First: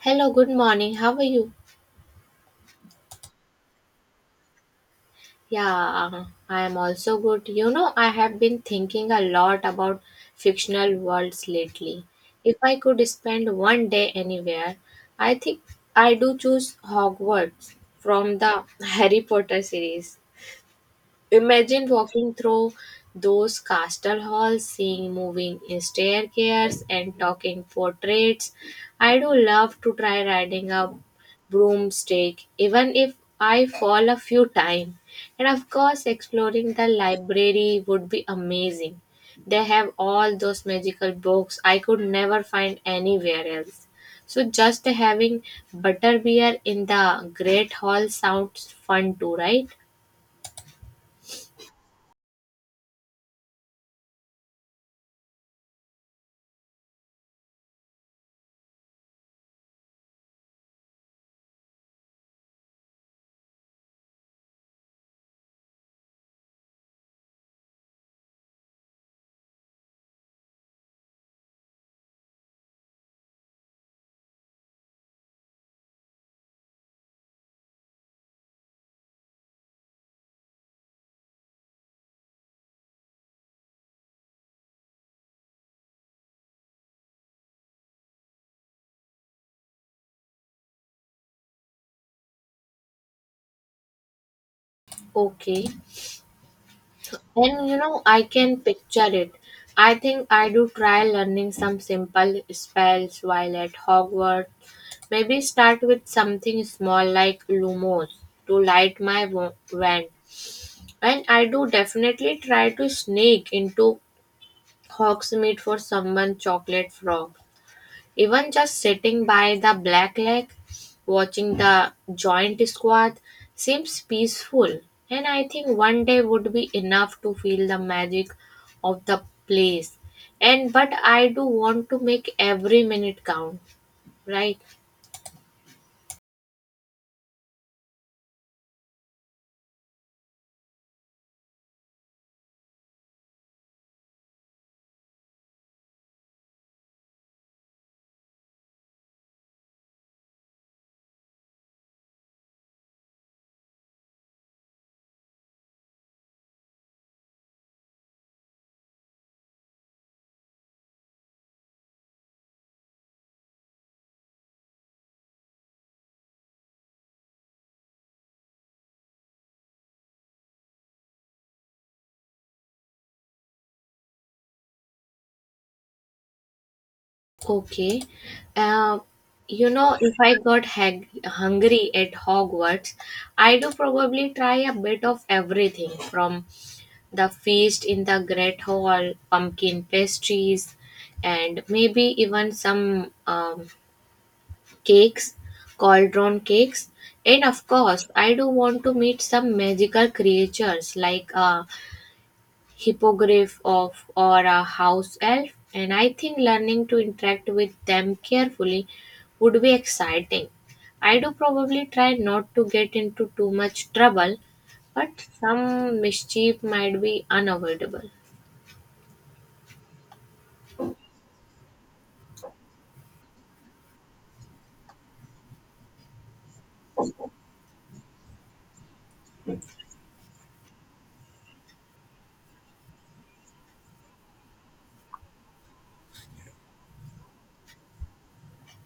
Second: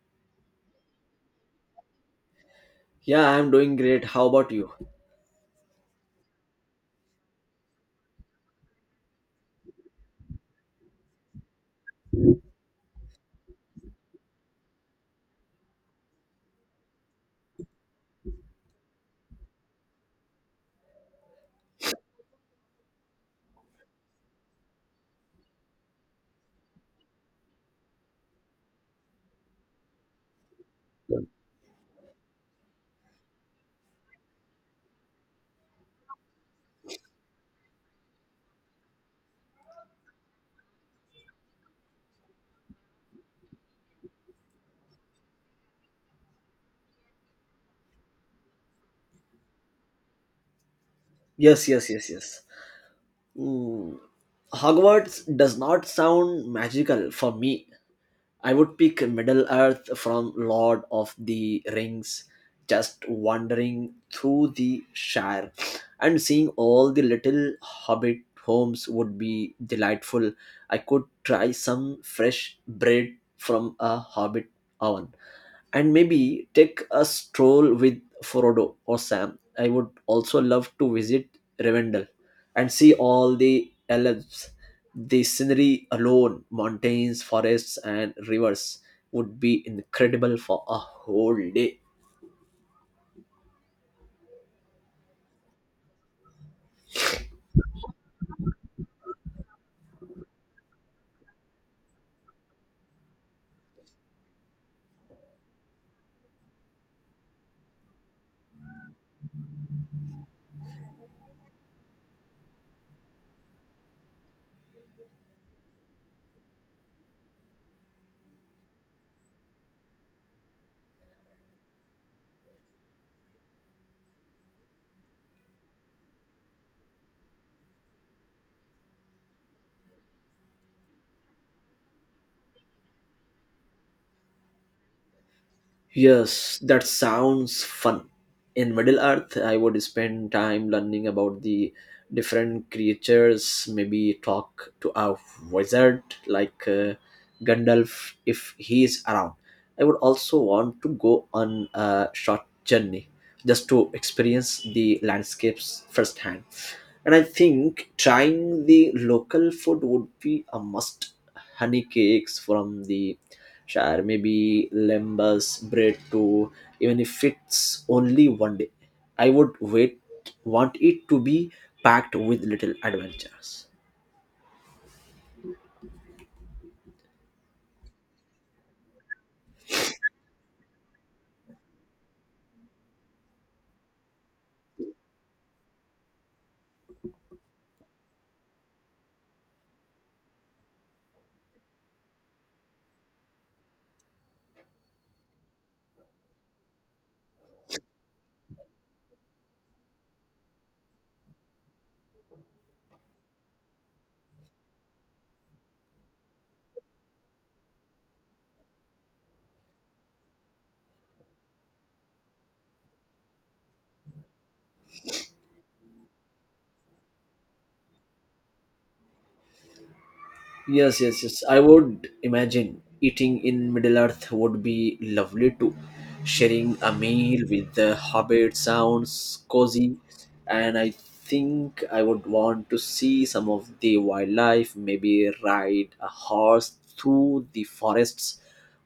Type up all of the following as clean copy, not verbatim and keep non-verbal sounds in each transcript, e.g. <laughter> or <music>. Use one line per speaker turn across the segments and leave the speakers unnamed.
Hello, good morning. How are you?
Yeah, I'm doing great. How about you?
Yeah, I am also good. You know, I have been thinking a lot about fictional worlds lately. If I could spend one day anywhere, I think I do choose Hogwarts from the <laughs> Harry Potter series. Imagine walking through those castle halls, seeing moving staircases and talking portraits. I do love to try riding a broomstick, even if I fall a few times. And of course, exploring the library would be amazing. They have all those magical books I could never find anywhere else. So just having butterbeer in the great hall sounds fun too, right?
Yes, yes, yes, yes. Mm, Hogwarts does not sound magical for me. I would pick Middle Earth from Lord of the Rings, just wandering through the Shire and seeing all the little hobbit homes would be delightful. I could try some fresh bread from a hobbit oven and maybe take a stroll with Frodo or Sam. I would also love to visit Rivendell and see all the elves. The scenery alone, mountains, forests, and rivers, would be incredible for a whole day.
Okay. And you know, I can picture it. I think I do try learning some simple spells while at Hogwarts. Maybe start with something small like Lumos to light my wand. And I do definitely try to sneak into Hogsmeade for someone chocolate frog. Even just sitting by the black lake, watching the giant squid seems peaceful, and I think one day would be enough to feel the magic of the place. And but I do want to make every minute count, right?
Yes, that sounds fun. In Middle Earth, I would spend time learning about the different creatures, maybe talk to a wizard like Gandalf if he is around. I would also want to go on a short journey just to experience the landscapes firsthand, and I think trying the local food would be a must. Honey cakes from the Shire, maybe lembas bread too. Even if it's only one day, I would wait want it to be packed with little adventures.
Okay. Uh, you know, if I got hungry at Hogwarts, I do probably try a bit of everything from the feast in the Great Hall, pumpkin pastries, and maybe even some cakes, cauldron cakes. And of course, I do want to meet some magical creatures like hippogriff of or a house elf, and I think learning to interact with them carefully would be exciting. I do probably try not to get into too much trouble, but some mischief might be unavoidable.
Yes, yes, yes. I would imagine eating in Middle Earth would be lovely too. Sharing a meal with the hobbit sounds cozy, and I think I would want to see some of the wildlife, maybe ride a horse through the forests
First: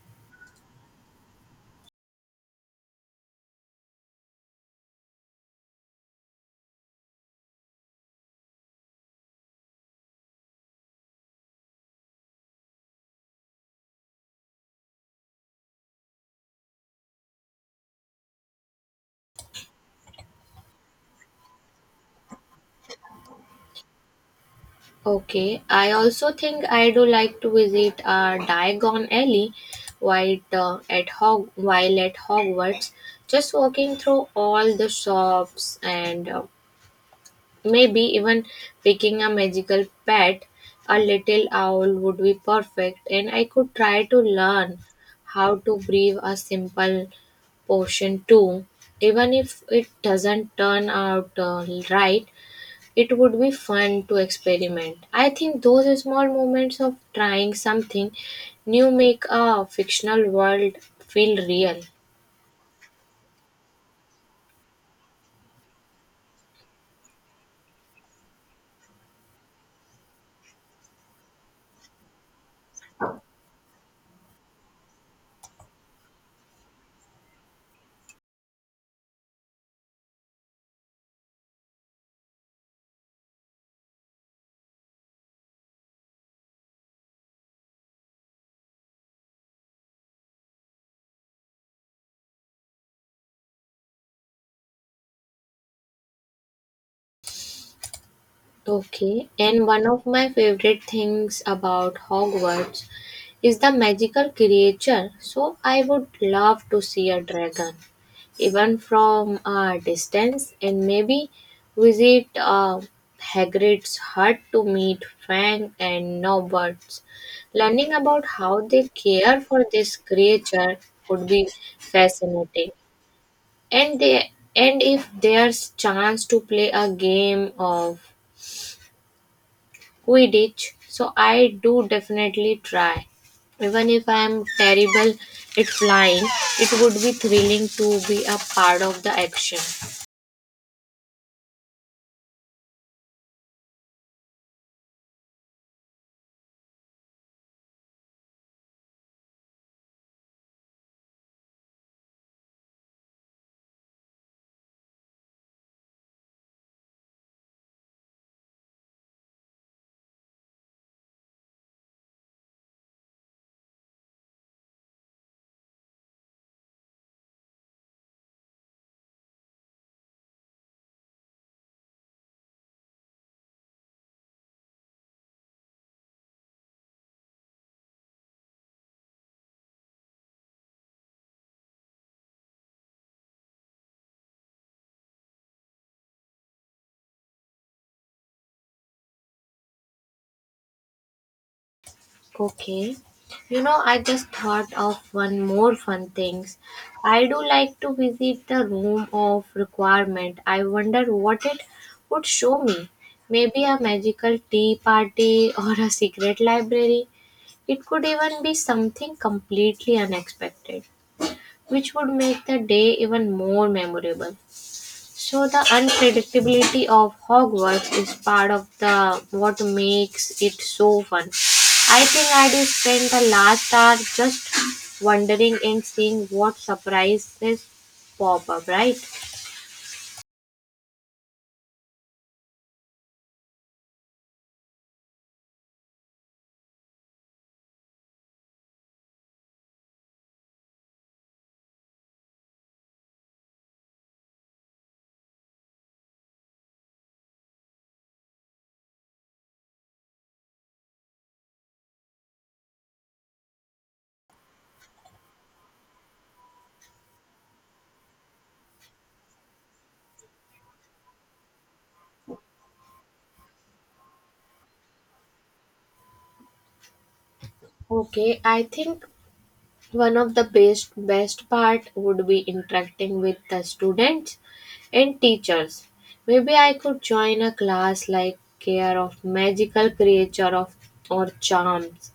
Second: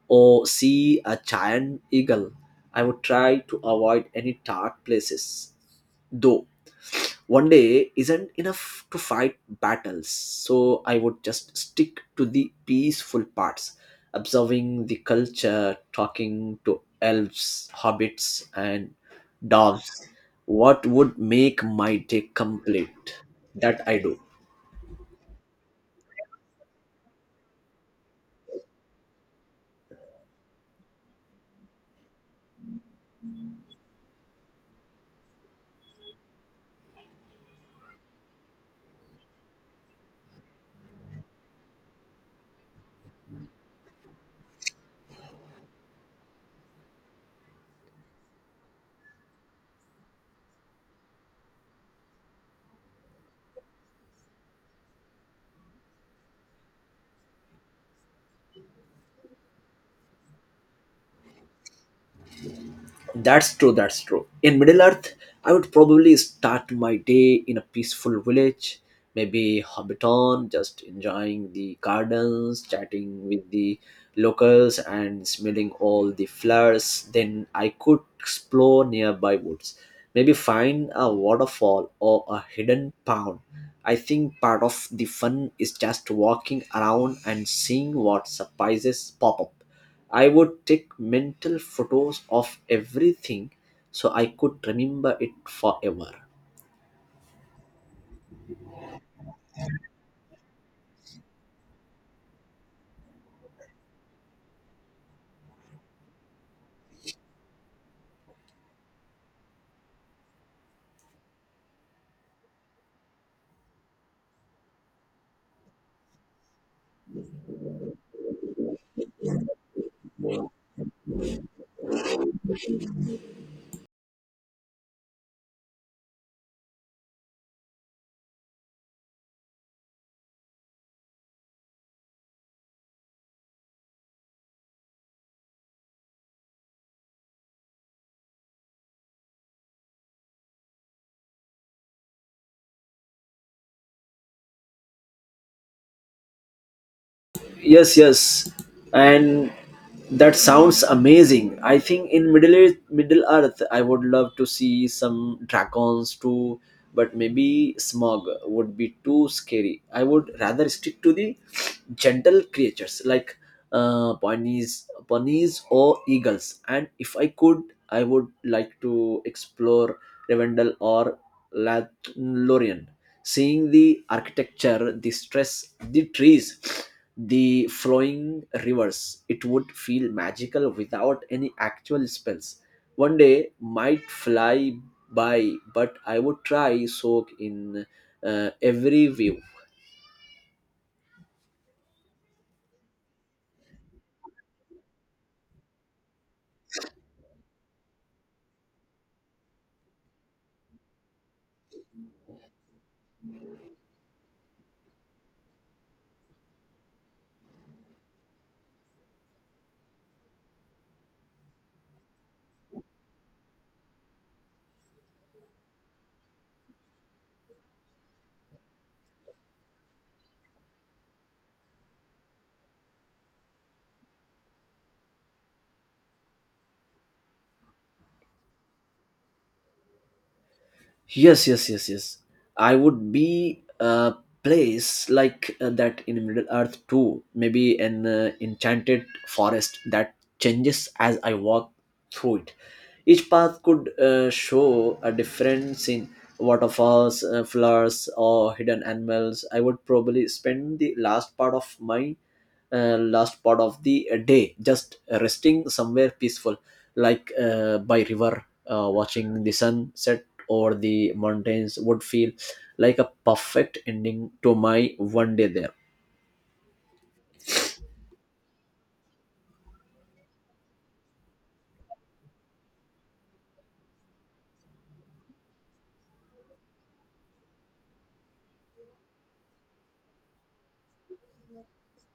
or see a giant eagle. I would try to avoid any dark places though. One day isn't enough to fight battles, so I would just stick to the peaceful parts, observing the culture, talking to elves, hobbits, and dogs. What would make my day complete, that I do.
Okay, I also think I do like to visit Diagon Alley while, at Hogwarts, just walking through all the shops, and maybe even picking a magical pet, a little owl would be perfect, and I could try to learn how to breathe a simple potion too. Even if it doesn't turn out right, it would be fun to experiment. I think those small moments of trying something new make a fictional world feel real.
That's true, that's true. In Middle Earth, I would probably start my day in a peaceful village, maybe Hobbiton, just enjoying the gardens, chatting with the locals, and smelling all the flowers. Then I could explore nearby woods, maybe find a waterfall or a hidden pond. I think part of the fun is just walking around and seeing what surprises pop up. I would take mental photos of everything so I could remember it forever.
Okay, and one of my favorite things about Hogwarts is the magical creature. So I would love to see a dragon, even from a distance, and maybe visit Hagrid's hut to meet Fang and Nobbs. Learning about how they care for this creature would be fascinating. And if there's chance to play a game of Quidditch, so I do definitely try. Even if I am terrible at flying, it would be thrilling to be a part of the action.
Yes, yes, and that sounds amazing. I think in Middle Earth I would love to see some dragons too, but maybe Smog would be too scary. I would rather stick to the gentle creatures like ponies or eagles. And if I could, I would like to explore Rivendell or Lothlorien, seeing the architecture, the stress, the trees, the flowing rivers. It would feel magical without any actual spells. One day might fly by, but I would try soak in every view.
Okay. You know, I just thought of one more fun things. I do like to visit the room of requirement. I wonder what it would show me. Maybe a magical tea party or a secret library. It could even be something completely unexpected, which would make the day even more memorable. So the unpredictability of Hogwarts is part of the what makes it so fun. I think I did spend the last hour just wondering and seeing what surprises pop up, right?
Yes, yes, yes, yes. I would be a place like that in Middle Earth too. Maybe an enchanted forest that changes as I walk through it. Each path could show a different scene, waterfalls, flowers, or hidden animals. I would probably spend the last part of my last part of the day just resting somewhere peaceful, like by river watching the sun set or the mountains. Would feel like a perfect ending to my one day there.
Okay, I think one of the best part would be interacting with the students and teachers. Maybe I could join a class like care of magical creature of or charms.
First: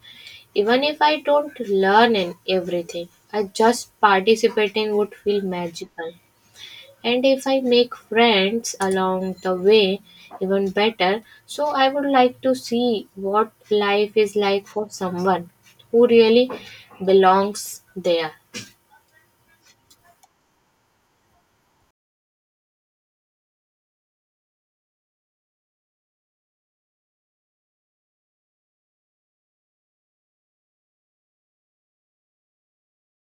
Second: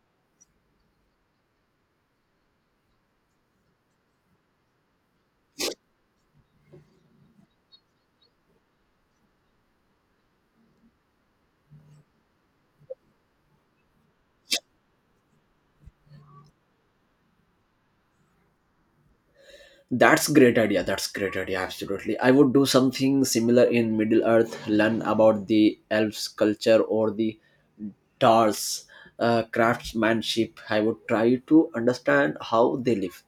Even if I don't learn in everything, I just participating would feel magical, and if I make friends along the way, even better. So I would like to see what life is like for someone who really belongs there.
That's great idea, that's great idea. Absolutely, I would do something similar in Middle Earth. Learn about the elves culture or the tars craftsmanship. I would try to understand how they live,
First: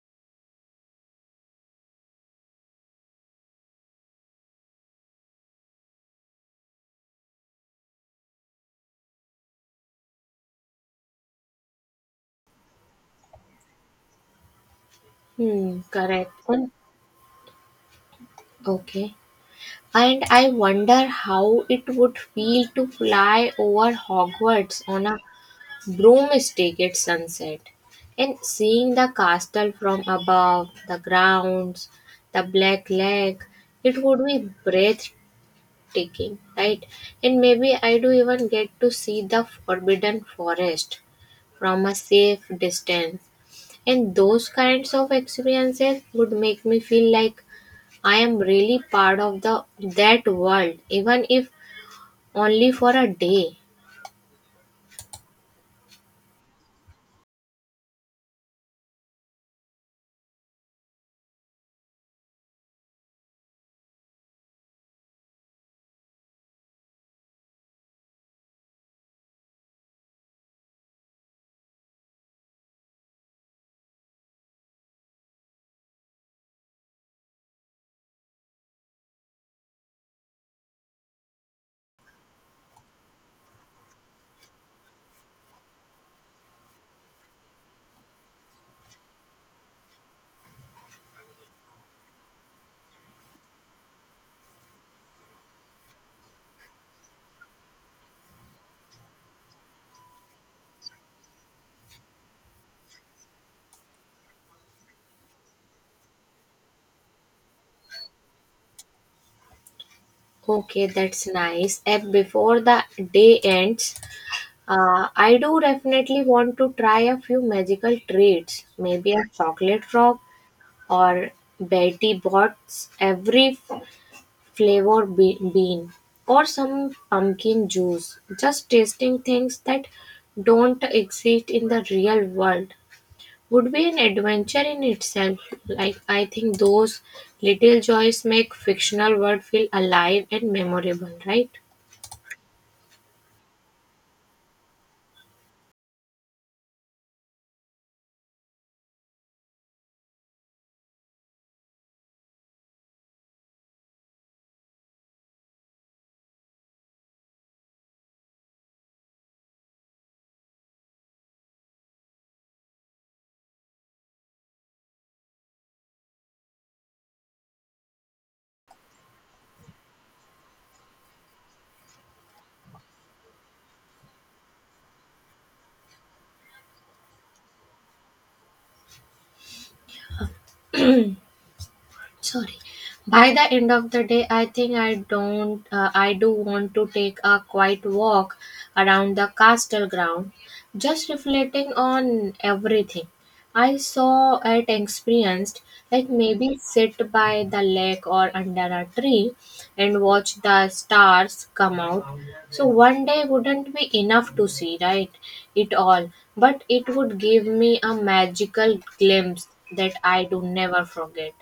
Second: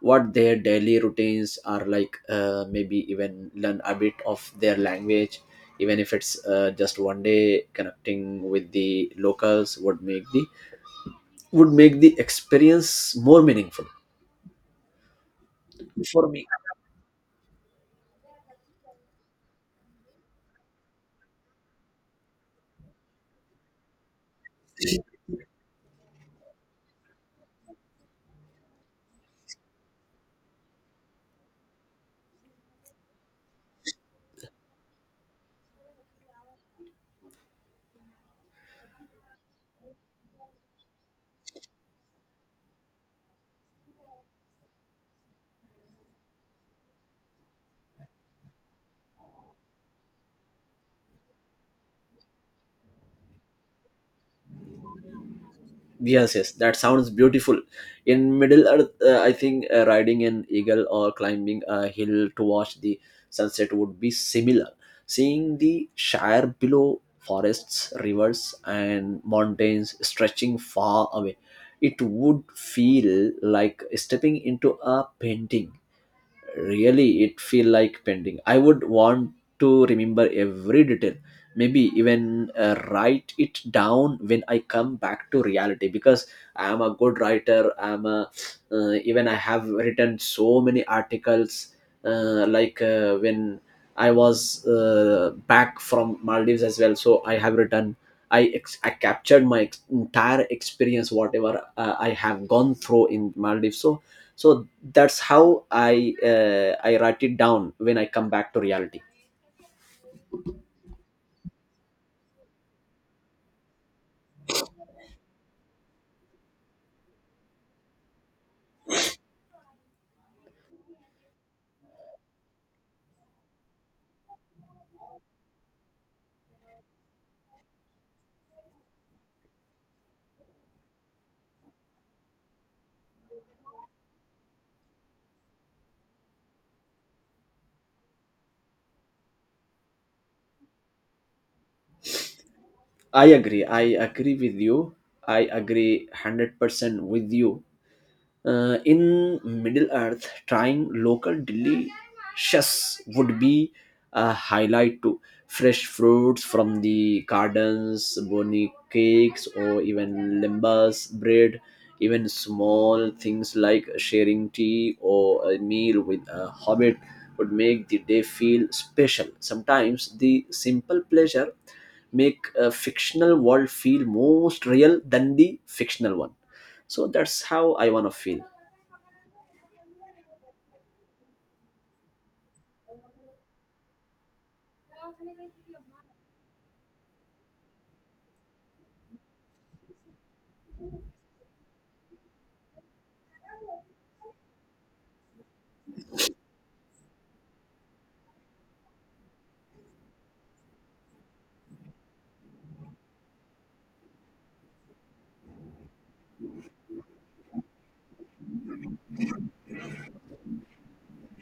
what their daily routines are like, maybe even learn a bit of their language. Even if it's just one day, connecting with the locals would make the experience more meaningful
Hmm, correct.
for me.
And okay. And I wonder how it would feel to fly over Hogwarts on a broomstick at sunset and seeing the castle from above, the grounds, the black lake. It would be breathtaking, right? And maybe I do even get to see the forbidden forest from a safe distance. And those kinds of experiences would make me feel like I am really part of the that world, even if only for a day.
Yes, yes, that sounds beautiful. In Middle Earth, I think riding an eagle or climbing a hill to watch the sunset would be similar. Seeing the Shire below, forests, rivers, and mountains stretching far away, it would feel like stepping into a painting. Really, it feel like pending. I would want to remember every detail, maybe even write it down when I come back to reality, because I am a good writer. I'm a even I have written so many articles, when I was back from Maldives as well. So I have written I captured my entire experience, whatever I have gone through in Maldives. So that's how I I write it down when I come back to reality.
Okay, that's nice. And before the day ends, I do definitely want to try a few magical treats. Maybe a chocolate frog or Betty Bott's every flavor bean, or some pumpkin juice. Just tasting things that don't exist in the real world would be an adventure in itself. Like, I think those little joys make fictional world feel alive and memorable, right?
I agree, I agree with you. I agree 100% with you. In Middle Earth, trying local delicious would be a highlight too. Fresh fruits from the gardens, bony cakes, or even limbus bread. Even small things like sharing tea or a meal with a hobbit would make the day feel special. Sometimes the simple pleasure make a fictional world feel most real than the fictional one. So that's how I want to feel.
Sorry. By the end of the day, I think I don't I do want to take a quiet walk around the castle ground, just reflecting on everything I saw and experienced. Like maybe sit by the lake or under a tree and watch the stars come out. So one day wouldn't be enough to see right it all, but it would give me a magical glimpse that I do never forget.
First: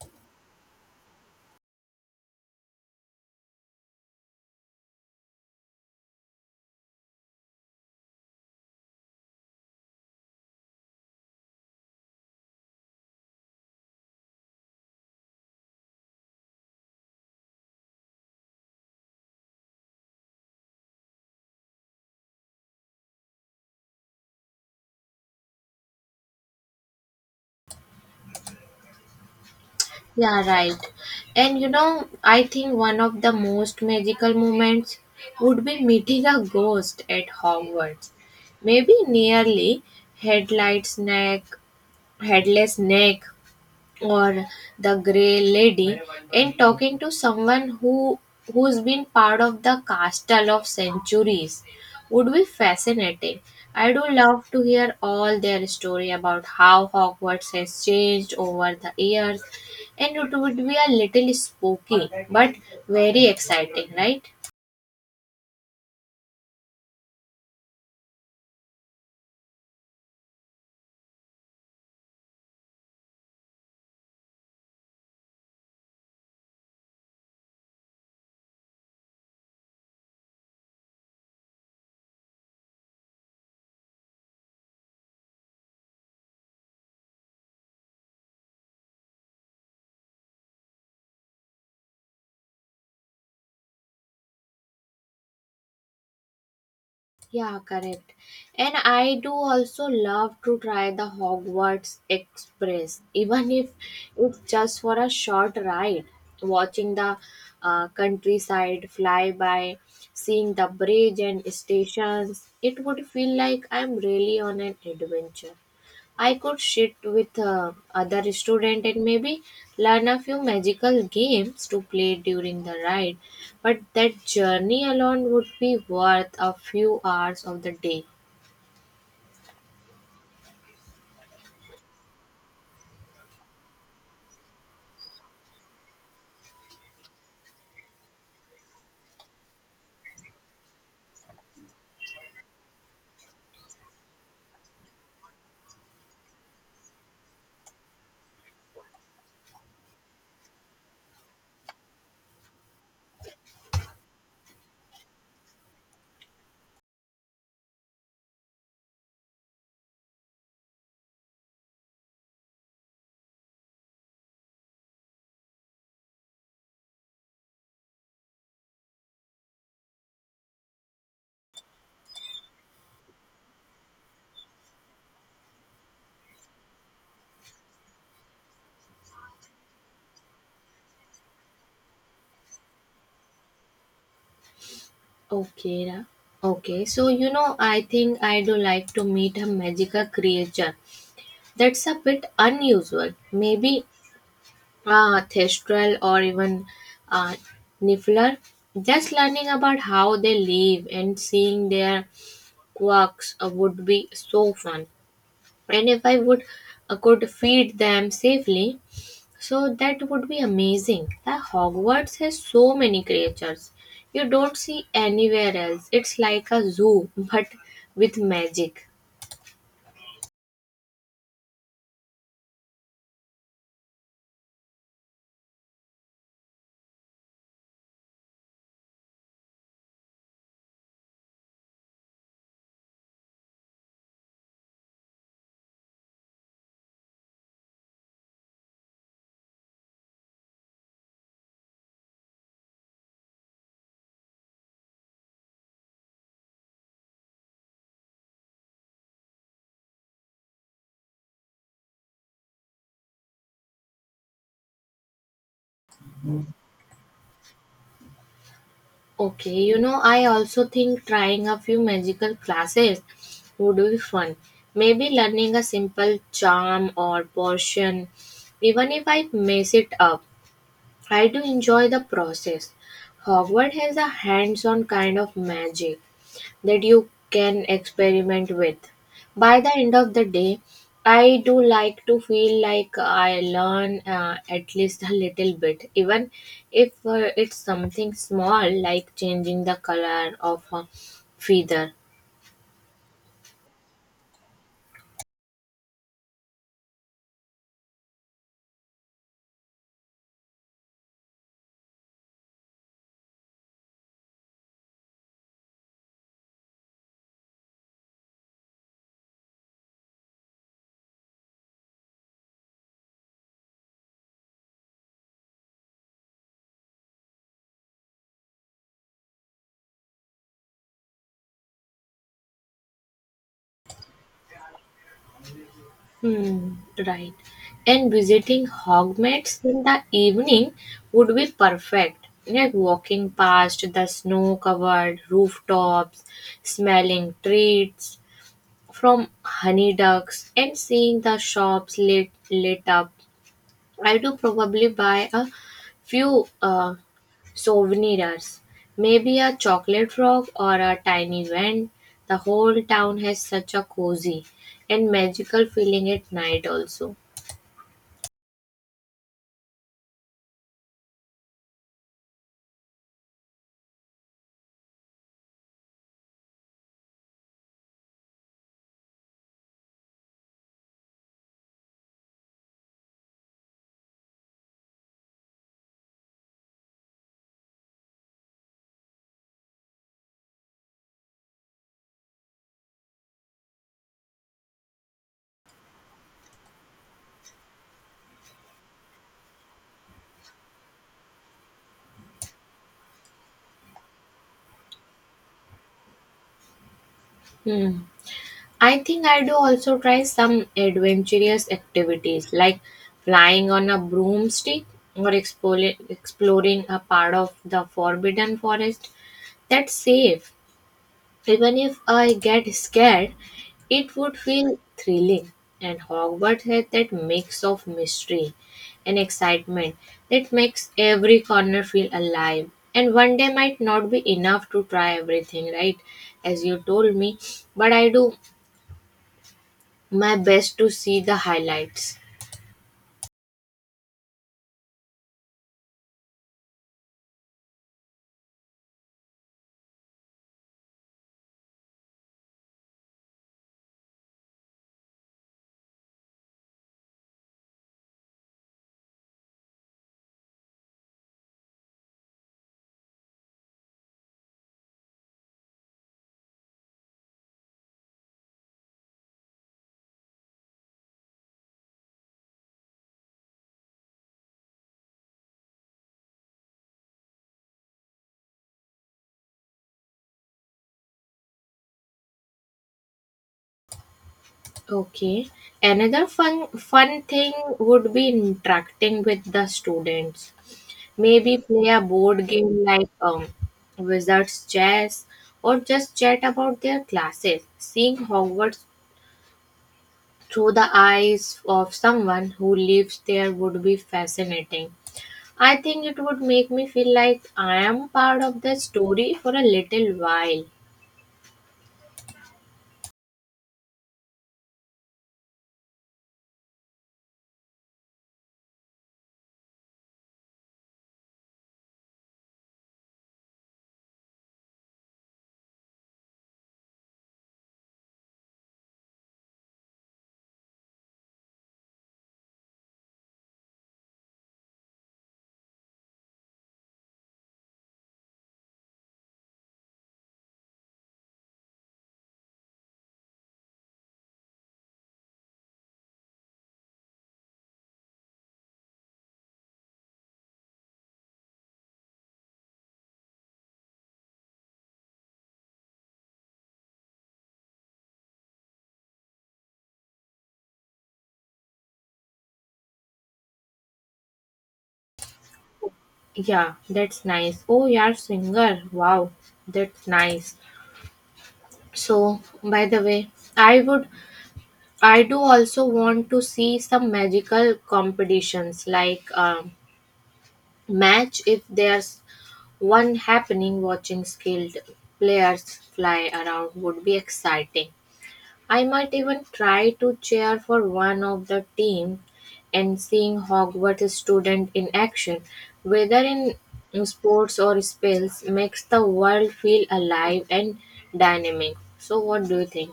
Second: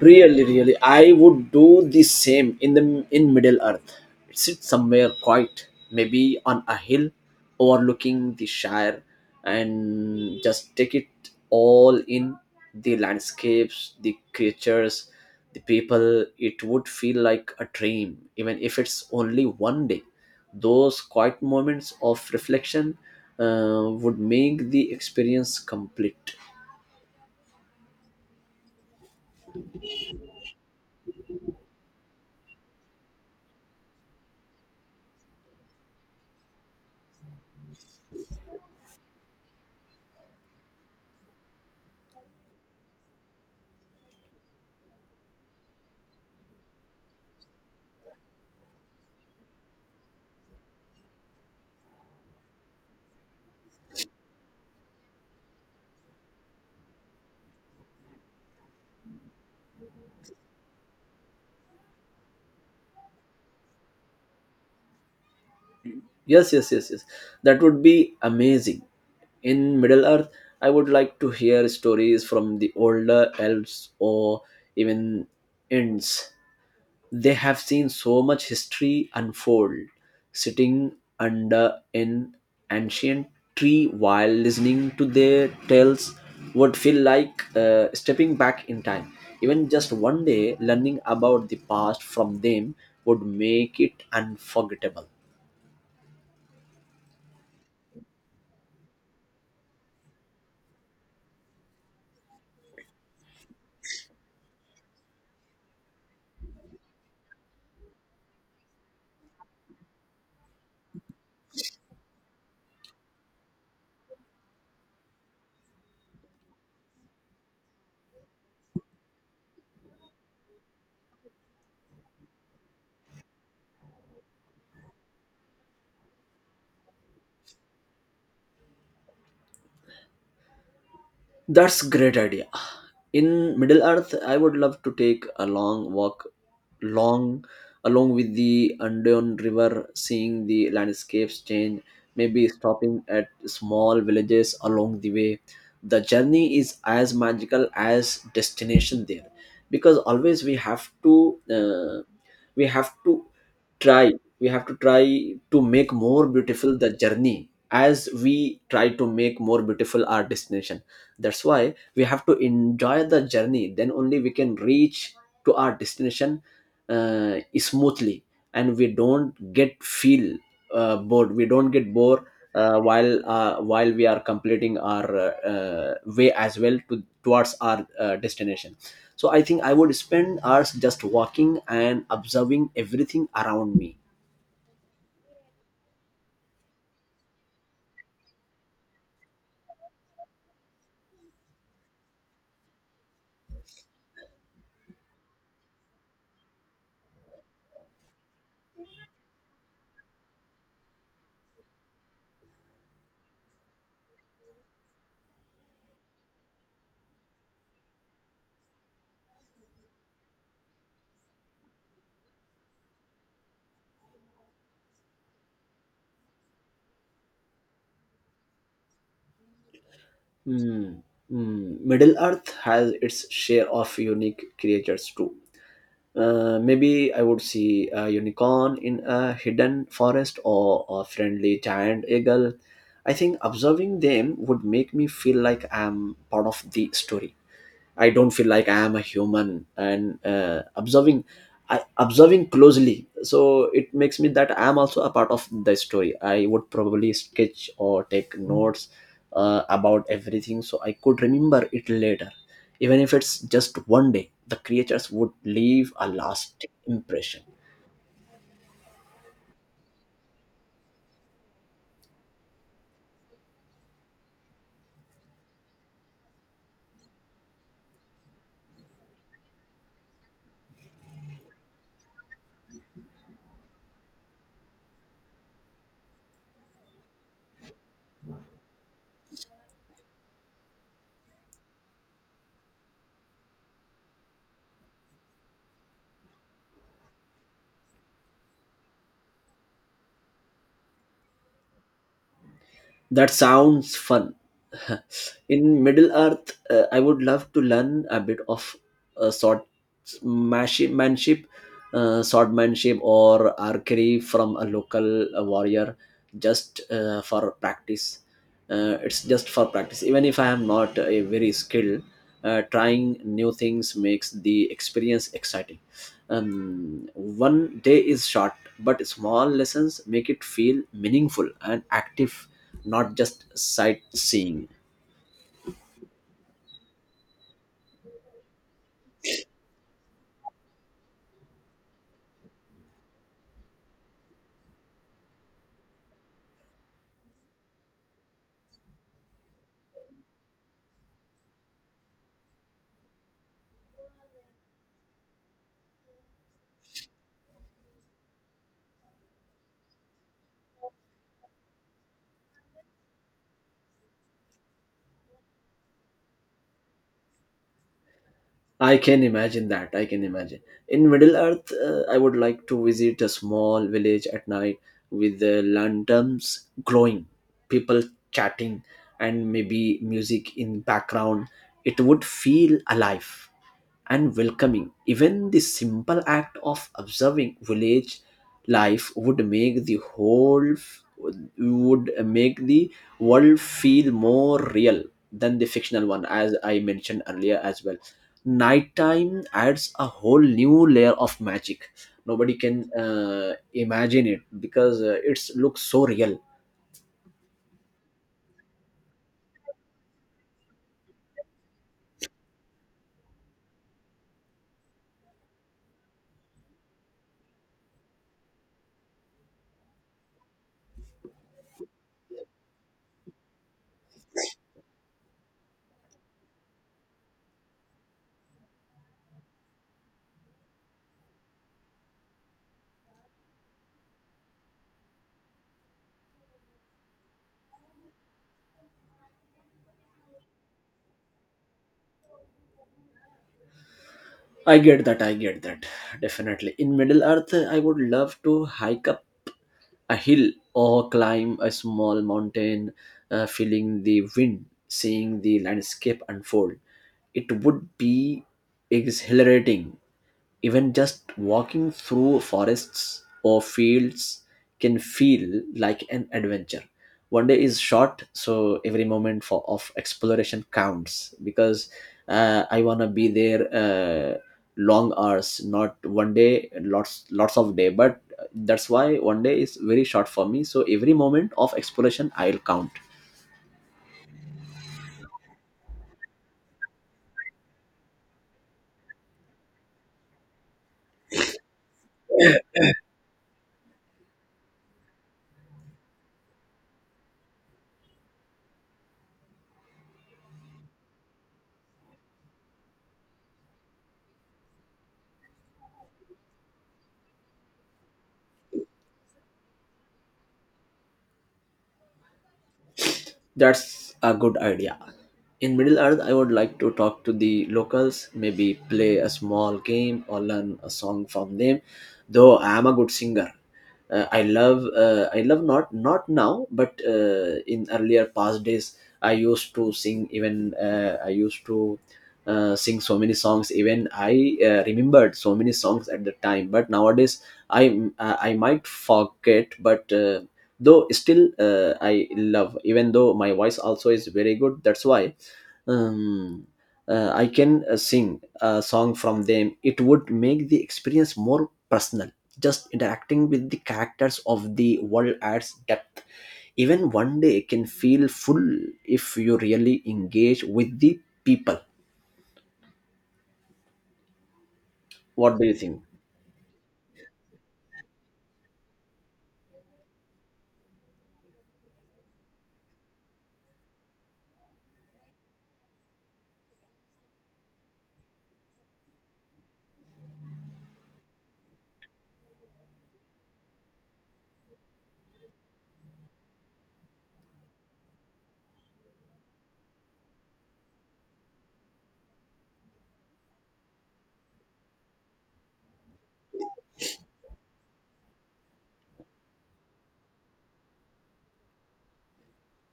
Really, really, I would do the same in the in Middle Earth. Sit somewhere quiet, maybe on a hill overlooking the Shire, and just take it all in. The landscapes, the creatures, the people, it would feel like a dream. Even if it's only one day, those quiet moments of reflection would make the experience complete.
Yeah, right. And you know, I think one of the most magical moments would be meeting a ghost at Hogwarts. Maybe headlights neck, headless neck, or the grey lady, in talking to someone who's been part of the castle of centuries would be fascinating. I do love to hear all their story about how Hogwarts has changed over the years, and it would be a little spooky but very exciting, right?
Yes, yes, yes, yes. That would be amazing. In Middle Earth, I would like to hear stories from the older elves or even Ents. They have seen so much history unfold. Sitting under an ancient tree while listening to their tales would feel like stepping back in time. Even just one day, learning about the past from them would make it unforgettable.
Yeah, correct. And I do also love to try the Hogwarts Express, even if it's just for a short ride. Watching the countryside fly by, seeing the bridge and stations, it would feel like I'm really on an adventure. I could sit with other student and maybe learn a few magical games to play during the ride, but that journey alone would be worth a few hours of the day.
That's great idea. In Middle Earth, I would love to take a long walk, long along with the Andean River, seeing the landscapes change. Maybe stopping at small villages along the way. The journey is as magical as destination there, because always we have to try we have to try to make more beautiful the journey as we try to make more beautiful our destination. That's why we have to enjoy the journey, then only we can reach to our destination smoothly, and we don't get feel bored, we don't get bored while we are completing our way as well towards our destination. So I think I would spend hours just walking and observing everything around me.
Okay, Ra. Okay. So you know, I think I do like to meet a magical creature. That's a bit unusual. Maybe a thestral or even a niffler. Just learning about how they live and seeing their Quacks would be so fun. And if I would could feed them safely, so that would be amazing. The Hogwarts has so many creatures you don't see anywhere else. It's like a zoo <laughs> but with magic.
Mm, mm. Middle Earth has its share of unique creatures too. Maybe I would see a unicorn in a hidden forest or a friendly giant eagle. I think observing them would make me feel like I'm part of the story. I don't feel like I am a human, and observing, observing closely, so it makes me that I am also a part of the story. I would probably sketch or take notes about everything, so I could remember it later, even if it's just one day. The creatures would leave a lasting impression.
Okay, you know, I also think trying a few magical classes would be fun. Maybe learning a simple charm or potion, even if I mess it up. I do enjoy the process. Hogwarts has a hands on kind of magic that you can experiment with. By the end of the day, I do like to feel like I learn at least a little bit, even if it's something small like changing the color of a feather.
That sounds fun. <laughs> In Middle Earth, I would love to learn a bit of uh, swordmanship, swordmanship, or archery from a local warrior, just for practice. It's just for practice. Even if I am not a very skilled, trying new things makes the experience exciting. One day is short, but small lessons make it feel meaningful and active, not just sightseeing.
Hmm, right. And visiting Hogwarts in the evening would be perfect. Like walking past the snow-covered rooftops, smelling treats from honey ducks, and seeing the shops lit up. I do probably buy a few souvenirs, maybe a chocolate frog or a tiny wand. The whole town has such a cozy and magical feeling at night also.
I can imagine that. I can imagine. In Middle Earth, I would like to visit a small village at night with the lanterns glowing, people chatting, and maybe music in background. It would feel alive and welcoming. Even the simple act of observing village life would make the whole would make the world feel more real than the fictional one, as I mentioned earlier as well. Nighttime adds a whole new layer of magic. Nobody can imagine it, because it looks so real.
Hmm. I think I do also try some adventurous activities like flying on a broomstick or exploring a part of the forbidden forest. That's safe. Even if I get scared, it would feel thrilling. And Hogwarts had that mix of mystery and excitement that makes every corner feel alive. And one day might not be enough to try everything, right? As you told me, but I do my best to see the highlights.
I get that. I get that. Definitely. In Middle Earth, I would love to hike up a hill or climb a small mountain, feeling the wind, seeing the landscape unfold. It would be exhilarating. Even just walking through forests or fields can feel like an adventure. One day is short, so every moment for of exploration counts, because I wanna be there long hours, not one day, lots of day. But that's why one day is very short for me. So every moment of exploration I'll count.
Okay. Another fun thing would be interacting with the students. Maybe play a board game like Wizard's Chess, or just chat about their classes. Seeing Hogwarts through the eyes of someone who lives there would be fascinating. I think it would make me feel like I am part of the story for a little while.
That's a good idea. In Middle Earth, I would like to talk to the locals, maybe play a small game or learn a song from them. Though I am a good singer, I love, not now, but in earlier past days, I used to sing. Even I used to sing so many songs. Even I remembered so many songs at the time. But nowadays, I might forget, but. Though still I love, even though my voice also is very good. That's why um, I can sing a song from them. It would make the experience more personal, just interacting with the characters of the world adds depth. Even one day can feel full if you really engage with the people. What do you think?
Yeah, that's nice. Oh, you're singer. Wow, that's nice. So, by the way, I would, I do also want to see some magical competitions like match if there's one happening. Watching skilled players fly around would be exciting. I might even try to cheer for one of the team, and seeing Hogwarts student in action, whether in sports or spells, makes the world feel alive and dynamic. So what do you think?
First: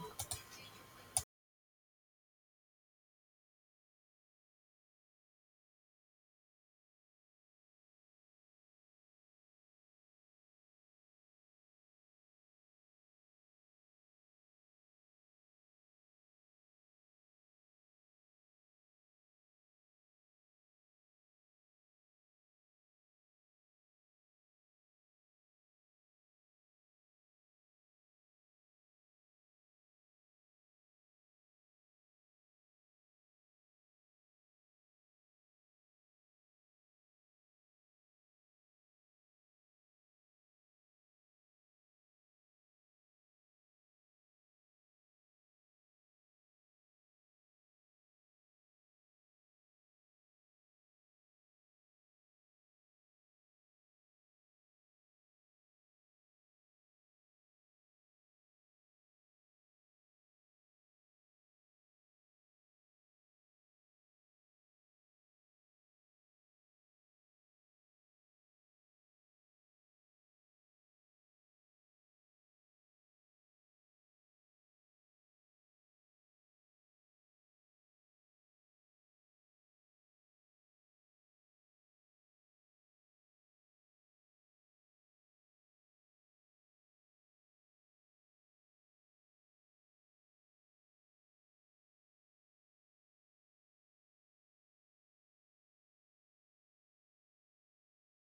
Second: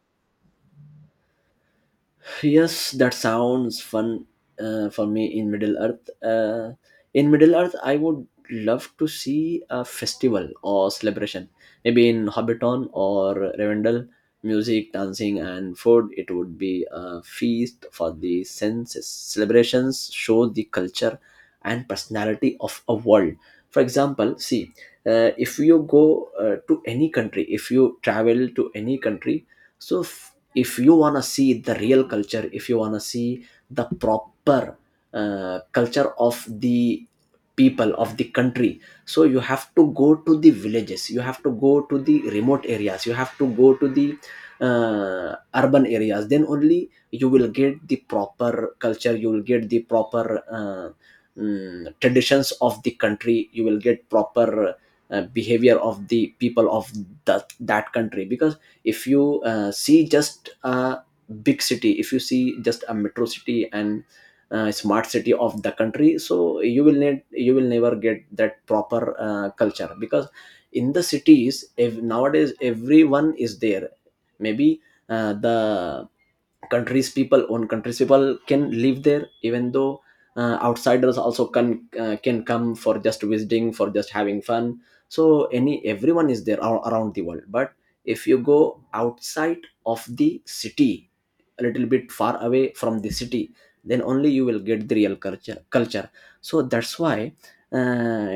Yes, that sounds fun for me. In Middle Earth, in Middle Earth, I would love to see a festival or celebration. Maybe in Hobbiton or Rivendell, music, dancing, and food. It would be a feast for the senses. Celebrations show the culture and personality of a world. For example, see, if you go to any country, if you travel to any country, so if you want to see the real culture, if you want to see the proper culture of the people of the country, so you have to go to the villages, you have to go to the remote areas, you have to go to the urban areas, then only you will get the proper culture, you will get the proper traditions of the country, you will get proper behavior of the people of that country. Because if you see just a big city, if you see just a metro city and smart city of the country, so you will need, you will never get that proper culture. Because in the cities, if nowadays everyone is there, maybe the countries people, own countries people can live there, even though outsiders also can come for just visiting, for just having fun. So any, everyone is there around the world. But if you go outside of the city, a little bit far away from the city, then only you will get the real culture. So that's why uh,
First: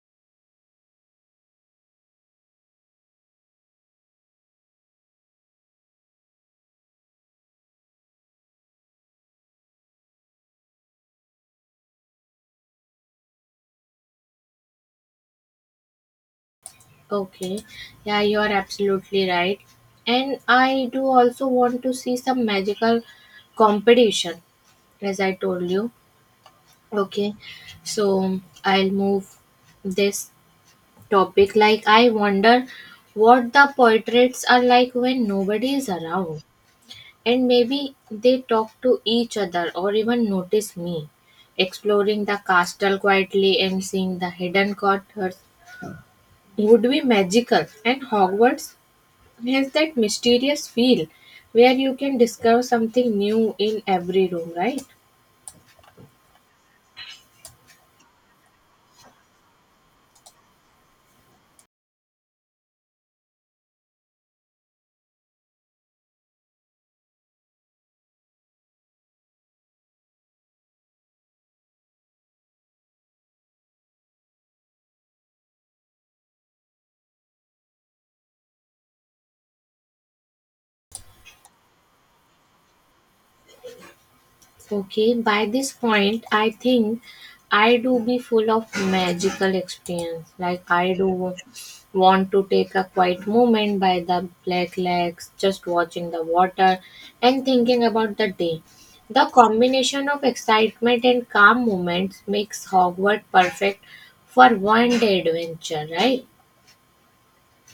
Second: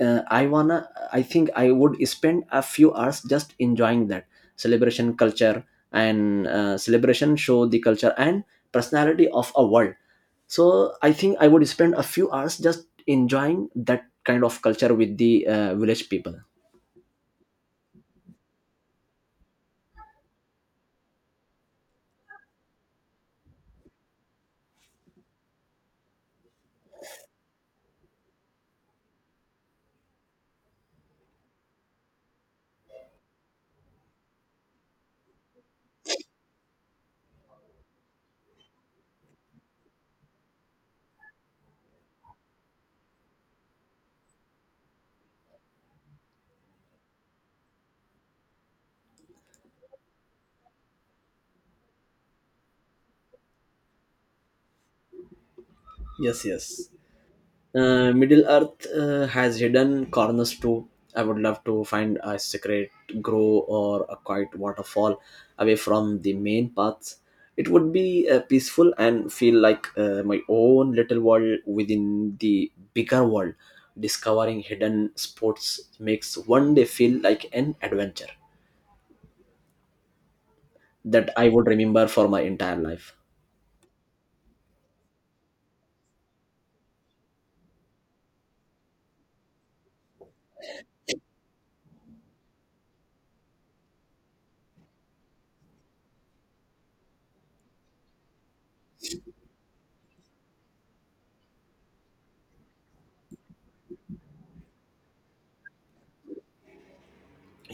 I wanna I think I would spend a few hours just enjoying that celebration culture. And celebration show the culture and personality of a world. So I think I would spend a few hours just enjoying that kind of culture with the village people.
Okay, yeah, you are absolutely right. And I do also want to see some magical competition, as I told you. Okay, so I'll move this topic. Like, I wonder what the portraits are like when nobody is around. And maybe they talk to each other or even notice me. Exploring the castle quietly and seeing the hidden quarters would be magical. And Hogwarts has that mysterious feel where you can discover something new in every room, right?
Yes, yes. Middle Earth has hidden corners too. I would love to find a secret grove or a quiet waterfall away from the main paths. It would be peaceful and feel like my own little world within the bigger world. Discovering hidden spots makes one day feel like an adventure that I would remember for my entire life.
Okay, by this point, I think I do be full of magical experience. Like I do want to take a quiet moment by the black lakes, just watching the water and thinking about the day. The combination of excitement and calm moments makes Hogwarts perfect for one day adventure, right?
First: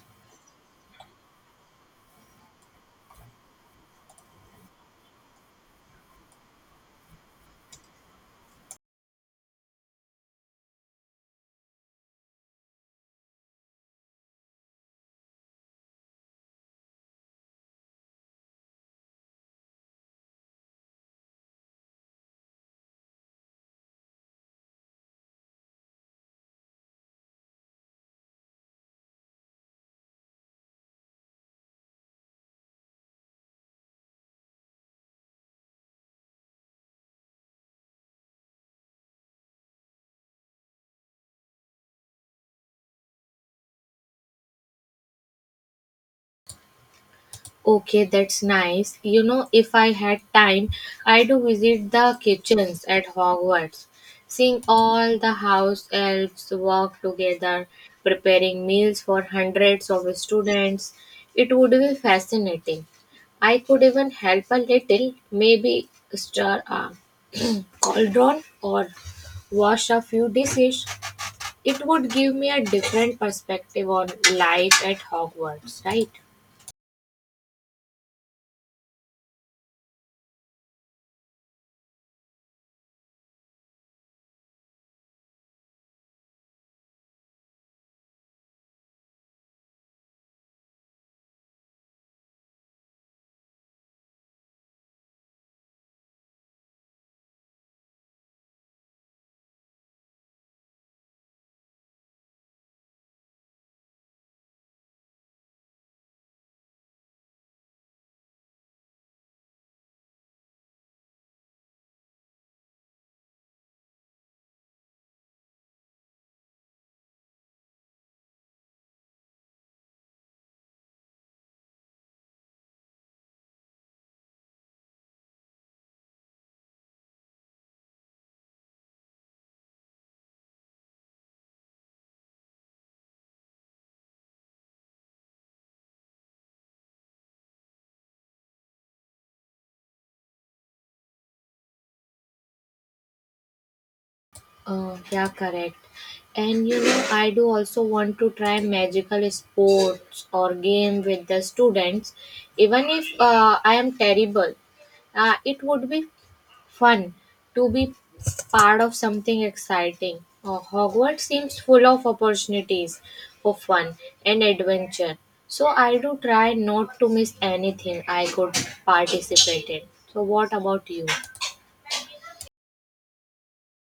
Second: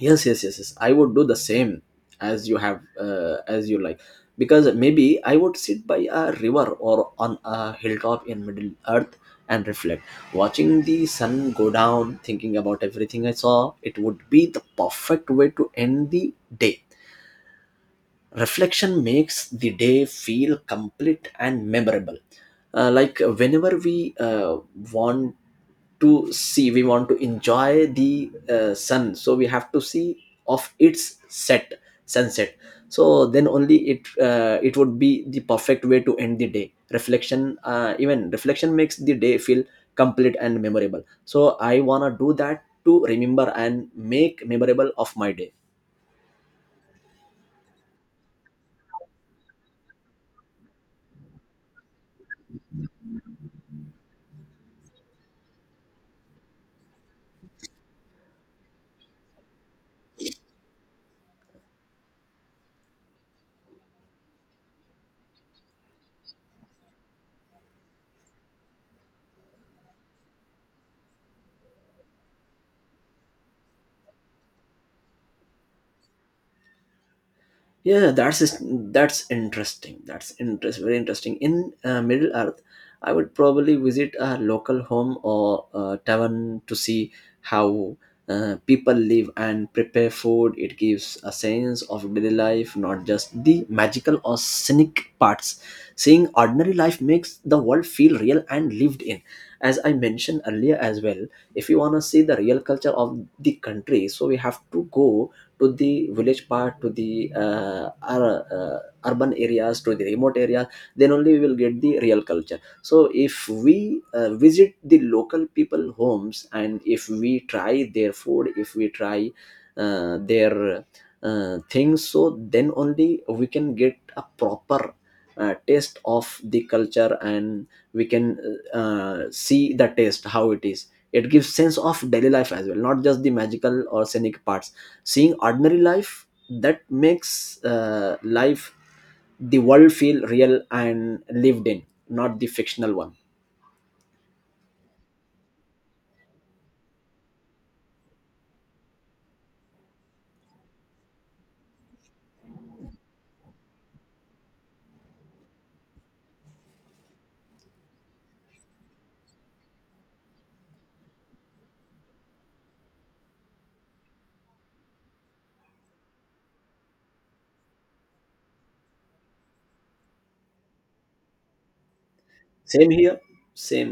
Yes, yes, yes, yes, I would do the same as you have, as you like. Because maybe I would sit by a river or on a hilltop in Middle Earth and reflect, watching the sun go down, thinking about everything I saw. It would be the perfect way to end the day. Reflection makes the day feel complete and memorable. Like whenever we want to see, we want to enjoy the sun, so we have to see of its set, sunset. So then only it it would be the perfect way to end the day reflection. Uh, even reflection makes the day feel complete and memorable. So I want to do that to remember and make memorable of my day.
Okay, that's nice. You know, if I had time, I'd visit the kitchens at Hogwarts, seeing all the house elves work together, preparing meals for hundreds of students. It would be fascinating. I could even help a little, maybe stir a cauldron or wash a few dishes. It would give me a different perspective on life at Hogwarts, right?
Yeah, that's interesting. That's interest Very interesting. In Middle Earth, I would probably visit a local home or a tavern to see how people live and prepare food. It gives a sense of daily life, not just the magical or scenic parts. Seeing ordinary life makes the world feel real and lived in. As I mentioned earlier as well, if you want to see the real culture of the country, so we have to go to the village part, to the ur- uh, urban areas, to the remote areas, then only we will get the real culture. So if we visit the local people homes, and if we try their food, if we try their things, so then only we can get a proper taste of the culture. And we can see the taste, how it is. It gives sense of daily life as well, not just the magical or scenic parts. Seeing ordinary life, that makes life the world feel real and lived in, not the fictional one.
Yeah, correct. And you know, I do also want to try magical sports or game with the students, even if I am terrible. It would be fun to be part of something exciting. Hogwarts seems full of opportunities for fun and adventure. So I do try not to miss anything I could participate in. So what about you?
Same here, same,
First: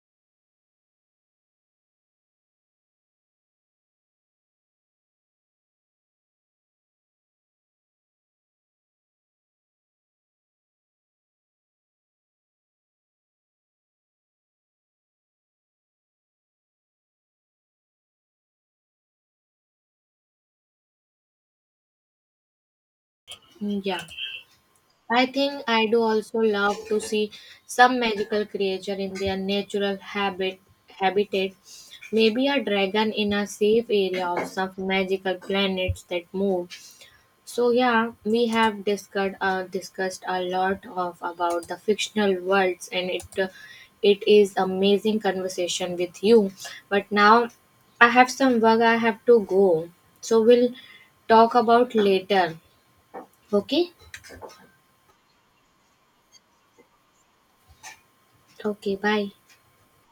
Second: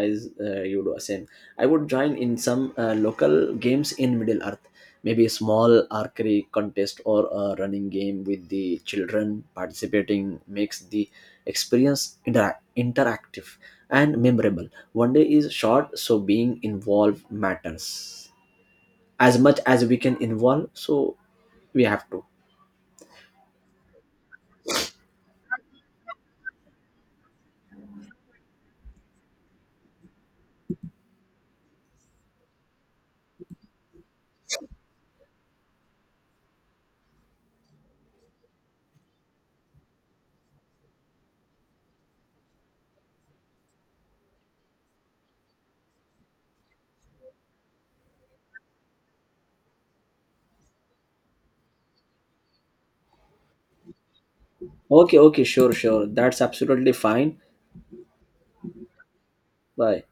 as you do, same. I would join in some local games in Middle Earth. Maybe a small archery contest or a running game with the children. Participating makes the experience interactive and memorable. One day is short, so being involved matters as much as we can involve, so we have to.
Yeah. I think I do also love to see some magical creature in their natural habitat. Maybe a dragon in a safe area or some magical planets that move. So yeah, we have discussed a lot of about the fictional worlds, and it is amazing conversation with you. But now I have some work. I have to go. So we'll talk about later. Okay.
Okay, okay, sure, sure. That's absolutely fine.
Okay. Bye.
Bye.